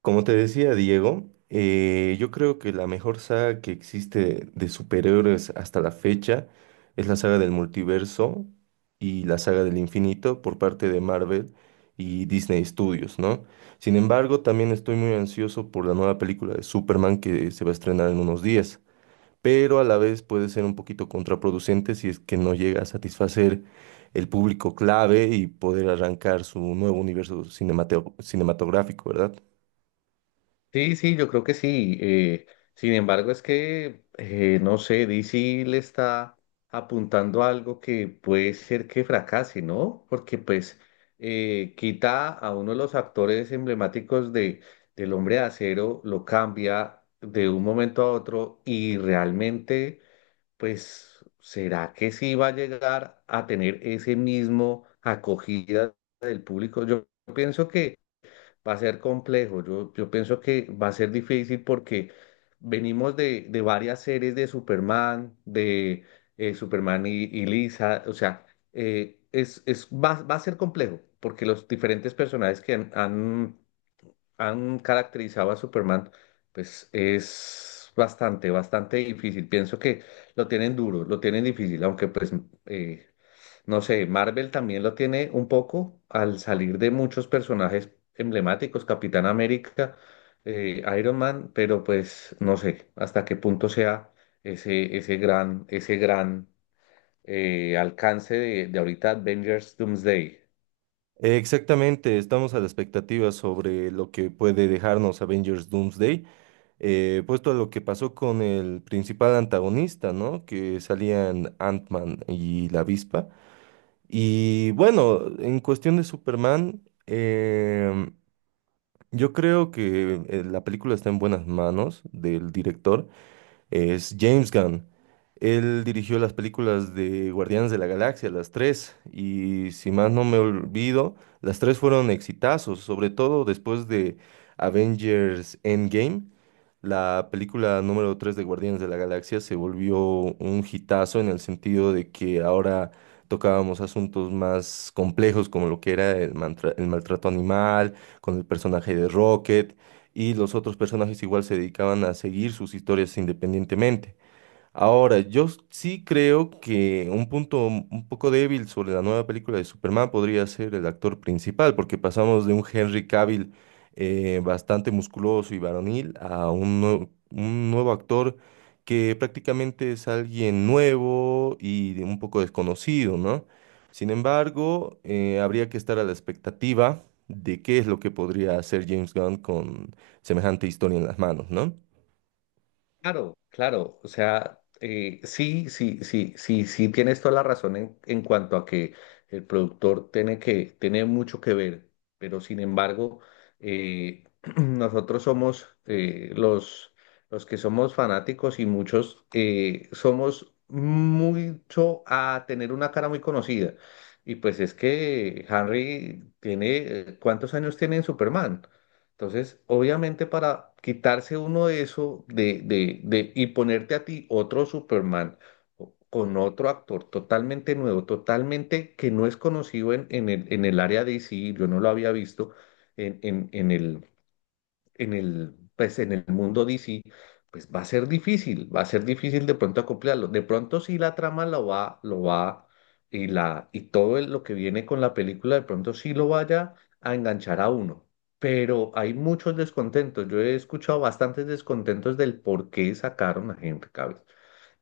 Como te decía Diego, yo creo que la mejor saga que existe de superhéroes hasta la fecha es la saga del multiverso y la saga del infinito por parte de Marvel y Disney Studios, ¿no? Sin embargo, también estoy muy ansioso por la nueva película de Superman que se va a estrenar en unos días, pero a la vez puede ser un poquito contraproducente si es que no llega a satisfacer el público clave y poder arrancar su nuevo universo cinematográfico, ¿verdad? Sí, sí, yo creo que sí. Sin embargo, es que, no sé, DC le está apuntando a algo que puede ser que fracase, ¿no? Porque pues quita a uno de los actores emblemáticos del Hombre de Acero, lo cambia de un momento a otro y realmente, pues, ¿será que sí va a llegar a tener ese mismo acogida del público? Yo pienso que va a ser complejo. Yo pienso que va a ser difícil porque venimos de varias series de Superman y Lisa. O sea, va a ser complejo porque los diferentes personajes que han caracterizado a Superman, pues es bastante, bastante difícil. Pienso que lo tienen duro, lo tienen difícil, aunque pues eh, no sé, Marvel también lo tiene un poco al salir de muchos personajes emblemáticos, Capitán América, Iron Man, pero pues no sé hasta qué punto sea ese gran alcance de ahorita Avengers Doomsday. Exactamente, estamos a la expectativa sobre lo que puede dejarnos Avengers Doomsday, puesto a lo que pasó con el principal antagonista, ¿no? Que salían Ant-Man y la Avispa. Y bueno, en cuestión de Superman, yo creo que la película está en buenas manos del director es James Gunn. Él dirigió las películas de Guardianes de la Galaxia, las tres, y si más no me olvido, las tres fueron exitazos, sobre todo después de Avengers Endgame. La película número 3 de Guardianes de la Galaxia se volvió un hitazo en el sentido de que ahora tocábamos asuntos más complejos como lo que era el, el maltrato animal, con el personaje de Rocket, y los otros personajes igual se dedicaban a seguir sus historias independientemente. Ahora, yo sí creo que un punto un poco débil sobre la nueva película de Superman podría ser el actor principal, porque pasamos de un Henry Cavill bastante musculoso y varonil a un nuevo actor que prácticamente es alguien nuevo y de un poco desconocido, ¿no? Sin embargo, habría que estar a la expectativa de qué es lo que podría hacer James Gunn con semejante historia en las manos, ¿no? Claro, claro, o sea, sí, sí, sí, sí, sí, tienes toda la razón en cuanto a que el productor tiene mucho que ver, pero sin embargo, eh, nosotros somos los que somos fanáticos y muchos somos mucho a tener una cara muy conocida. Y pues es que Henry tiene, ¿cuántos años tiene en Superman? Entonces, obviamente para quitarse uno de eso y ponerte a ti otro Superman con otro actor totalmente nuevo, totalmente que no es conocido en el área de DC, yo no lo había visto en, en, en el, pues, en el mundo DC, pues va a ser difícil, va a ser difícil de pronto acoplarlo. De pronto sí la trama y la, y todo el- lo que viene con la película, de pronto sí lo vaya a enganchar a uno. Pero hay muchos descontentos. Yo he escuchado bastantes descontentos del por qué sacaron a Henry Cavill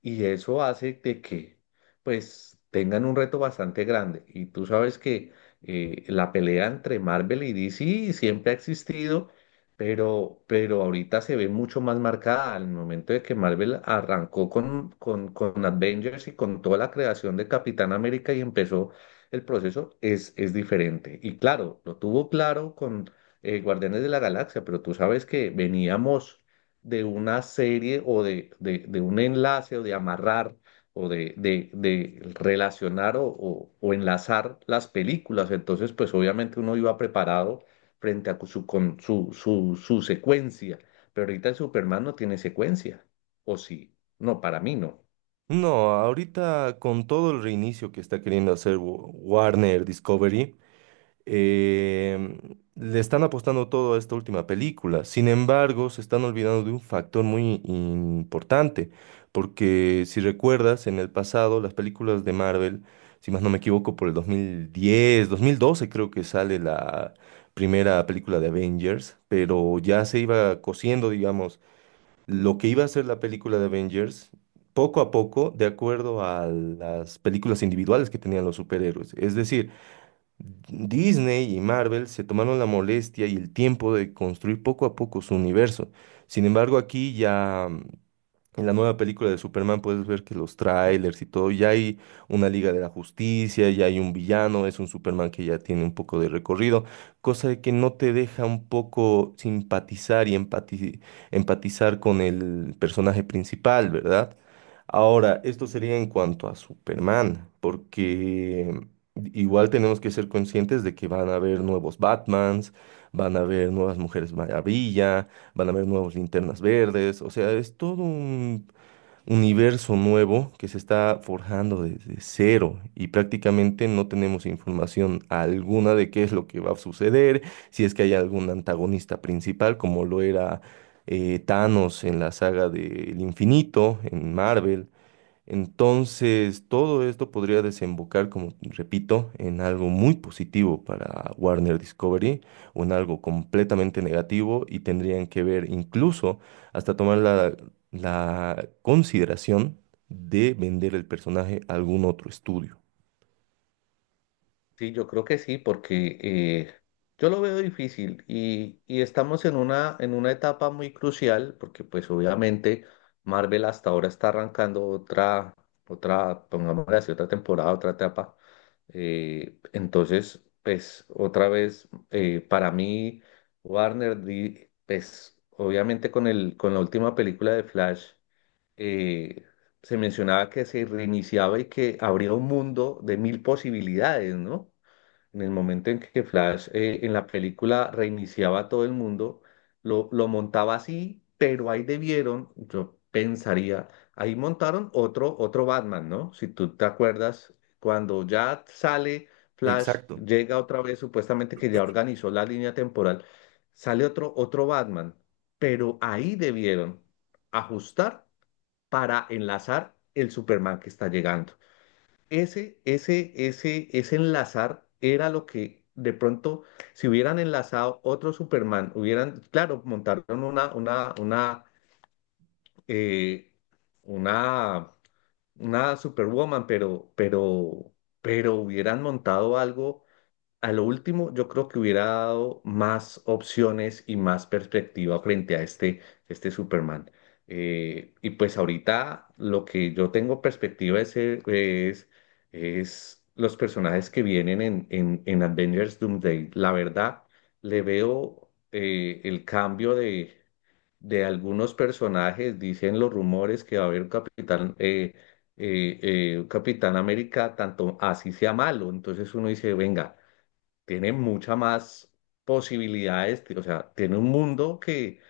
y eso hace de que pues tengan un reto bastante grande. Y tú sabes que la pelea entre Marvel y DC siempre ha existido, pero ahorita se ve mucho más marcada al momento de que Marvel arrancó con Avengers y con toda la creación de Capitán América y empezó el proceso, es diferente. Y claro, lo tuvo claro con Guardianes de la Galaxia, pero tú sabes que veníamos de una serie o de un enlace o de amarrar o de relacionar o enlazar las películas. Entonces, pues obviamente uno iba preparado frente a su, con, su secuencia, pero ahorita el Superman no tiene secuencia, ¿o sí? No, para mí no. No, ahorita con todo el reinicio que está queriendo hacer Warner Discovery, em, le están apostando todo a esta última película. Sin embargo, se están olvidando de un factor muy importante, porque si recuerdas, en el pasado las películas de Marvel, si más no me equivoco, por el 2010, 2012 creo que sale la primera película de Avengers, pero ya se iba cosiendo, digamos lo que iba a ser la película de Avengers, poco a poco, de acuerdo a las películas individuales que tenían los superhéroes. Es decir, Disney y Marvel se tomaron la molestia y el tiempo de construir poco a poco su universo. Sin embargo, aquí ya en la nueva película de Superman puedes ver que los trailers y todo, ya hay una Liga de la Justicia, ya hay un villano, es un Superman que ya tiene un poco de recorrido, cosa de que no te deja un poco simpatizar y empatizar con el personaje principal, ¿verdad? Ahora, esto sería en cuanto a Superman, porque igual tenemos que ser conscientes de que van a haber nuevos Batmans, van a haber nuevas Mujeres Maravilla van a haber nuevos linternas verdes, o sea, es todo un universo nuevo que se está forjando desde cero y prácticamente no tenemos información alguna de qué es lo que va a suceder, si es que hay algún antagonista principal como lo era Thanos en la saga del infinito, en Marvel. Entonces, todo esto podría desembocar, como repito, en algo muy positivo para Warner Discovery o en algo completamente negativo y tendrían que ver incluso hasta tomar la consideración de vender el personaje a algún otro estudio. Sí, yo creo que sí, porque yo lo veo difícil y estamos en una etapa muy crucial, porque pues obviamente Marvel hasta ahora está arrancando pongámosle así, otra temporada, otra etapa. Entonces, pues otra vez, para mí, Warner, pues obviamente con la última película de Flash, eh, se mencionaba que se reiniciaba y que habría un mundo de mil posibilidades, ¿no? En el momento en que Flash en la película reiniciaba a todo el mundo, lo montaba así, pero ahí debieron, yo pensaría, ahí montaron otro Batman, ¿no? Si tú te acuerdas, cuando ya sale Flash, Exacto. llega otra vez, supuestamente que ya organizó la línea temporal, sale otro Batman, pero ahí debieron ajustar para enlazar el Superman que está llegando. Ese enlazar era lo que de pronto, si hubieran enlazado otro Superman, hubieran, claro, montaron eh, una, una Superwoman, pero hubieran montado algo a lo último, yo creo que hubiera dado más opciones y más perspectiva frente a este Superman. Y pues ahorita lo que yo tengo perspectiva es, es los personajes que vienen en Avengers Doomsday. La verdad, le veo el cambio de algunos personajes. Dicen los rumores que va a haber un Capitán América, tanto así sea malo. Entonces uno dice, venga tiene mucha más posibilidades, o sea, tiene un mundo que,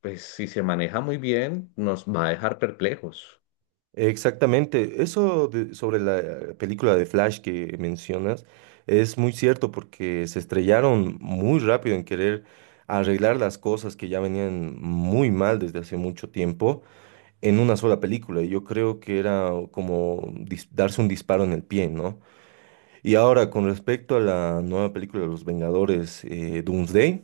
pues, si se maneja muy bien, nos va a dejar perplejos. Exactamente, sobre la película de Flash que mencionas es muy cierto porque se estrellaron muy rápido en querer arreglar las cosas que ya venían muy mal desde hace mucho tiempo en una sola película. Y yo creo que era como darse un disparo en el pie, ¿no? Y ahora con respecto a la nueva película de Los Vengadores, Doomsday.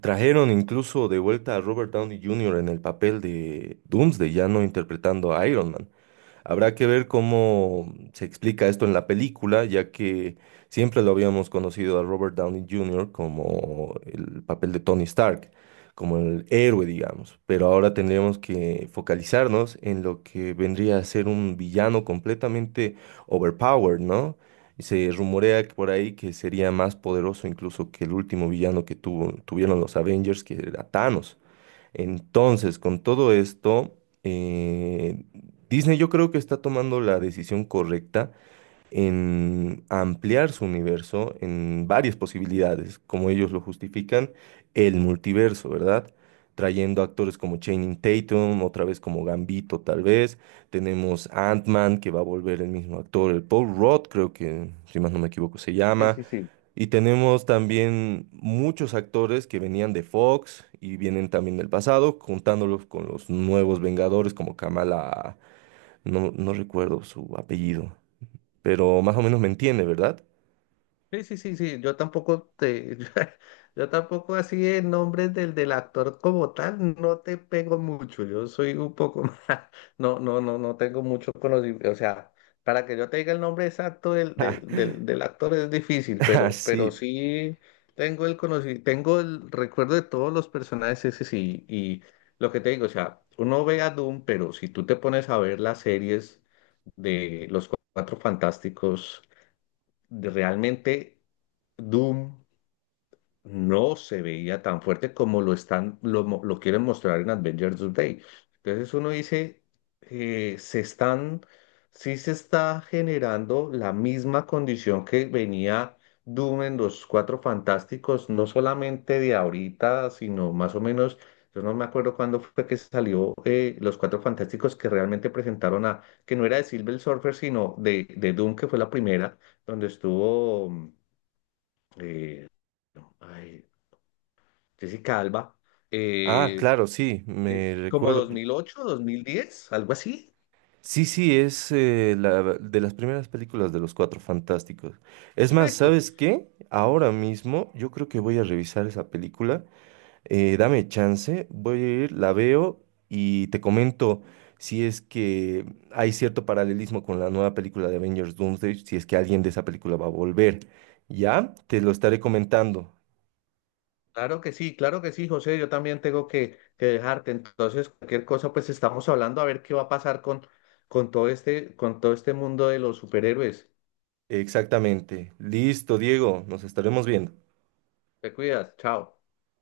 Trajeron incluso de vuelta a Robert Downey Jr. en el papel de Doomsday, ya no interpretando a Iron Man. Habrá que ver cómo se explica esto en la película, ya que siempre lo habíamos conocido a Robert Downey Jr. como el papel de Tony Stark, como el héroe, digamos. Pero ahora tendríamos que focalizarnos en lo que vendría a ser un villano completamente overpowered, ¿no? Y se rumorea que por ahí que sería más poderoso incluso que el último villano que tuvieron los Avengers, que era Thanos. Entonces, con todo esto, eh, Disney yo creo que está tomando la decisión correcta en ampliar su universo en varias posibilidades, como ellos lo justifican, el multiverso, ¿verdad? Trayendo actores como Channing Tatum, otra vez como Gambito, tal vez. Tenemos Ant-Man, que va a volver el mismo actor, el Paul Rudd, creo que, si más no me equivoco, se Sí, llama. sí, sí. Y tenemos también muchos actores que venían de Fox y vienen también del pasado, juntándolos con los nuevos Vengadores como Kamala, no, no recuerdo su apellido, pero más o menos me entiende, ¿verdad? Sí, sí, sí, sí, yo tampoco te, yo, tampoco así en nombre del actor como tal, no te pego mucho, yo soy un poco más, no, no, no, no tengo mucho conocimiento, o sea, para que yo te diga el nombre exacto del, del, del, del actor es difícil, Ah, pero sí. sí tengo el conocimiento, tengo el recuerdo de todos los personajes ese sí, y lo que te digo, o sea, uno ve a Doom, pero si tú te pones a ver las series de Los Cuatro Fantásticos, de realmente Doom no se veía tan fuerte como lo están, lo, mo- lo quieren mostrar en Avengers Day. Entonces uno dice, eh, se están, sí se está generando la misma condición que venía Doom en los Cuatro Fantásticos, no solamente de ahorita, sino más o menos, yo no me acuerdo cuándo fue que salió los Cuatro Fantásticos que realmente presentaron a, que no era de Silver Surfer, sino de Doom, que fue la primera, donde estuvo eh, no, ay, Jessica Alba, Ah, eh, claro, sí, me es como recuerdo. 2008, 2010 algo así. Sí, sí, es de las primeras películas de los Cuatro Fantásticos. Es más, Correcto. ¿sabes qué? Ahora mismo yo creo que voy a revisar esa película. Dame chance, voy a ir, la veo y te comento si es que hay cierto paralelismo con la nueva película de Avengers Doomsday, si es que alguien de esa película va a volver. ¿Ya? Te lo estaré comentando. Claro que sí, José. Yo también tengo que dejarte. Entonces, cualquier cosa, pues estamos hablando a ver qué va a pasar con todo este mundo de los superhéroes. Exactamente. Listo, Diego, nos estaremos viendo. Te cuidas, chao.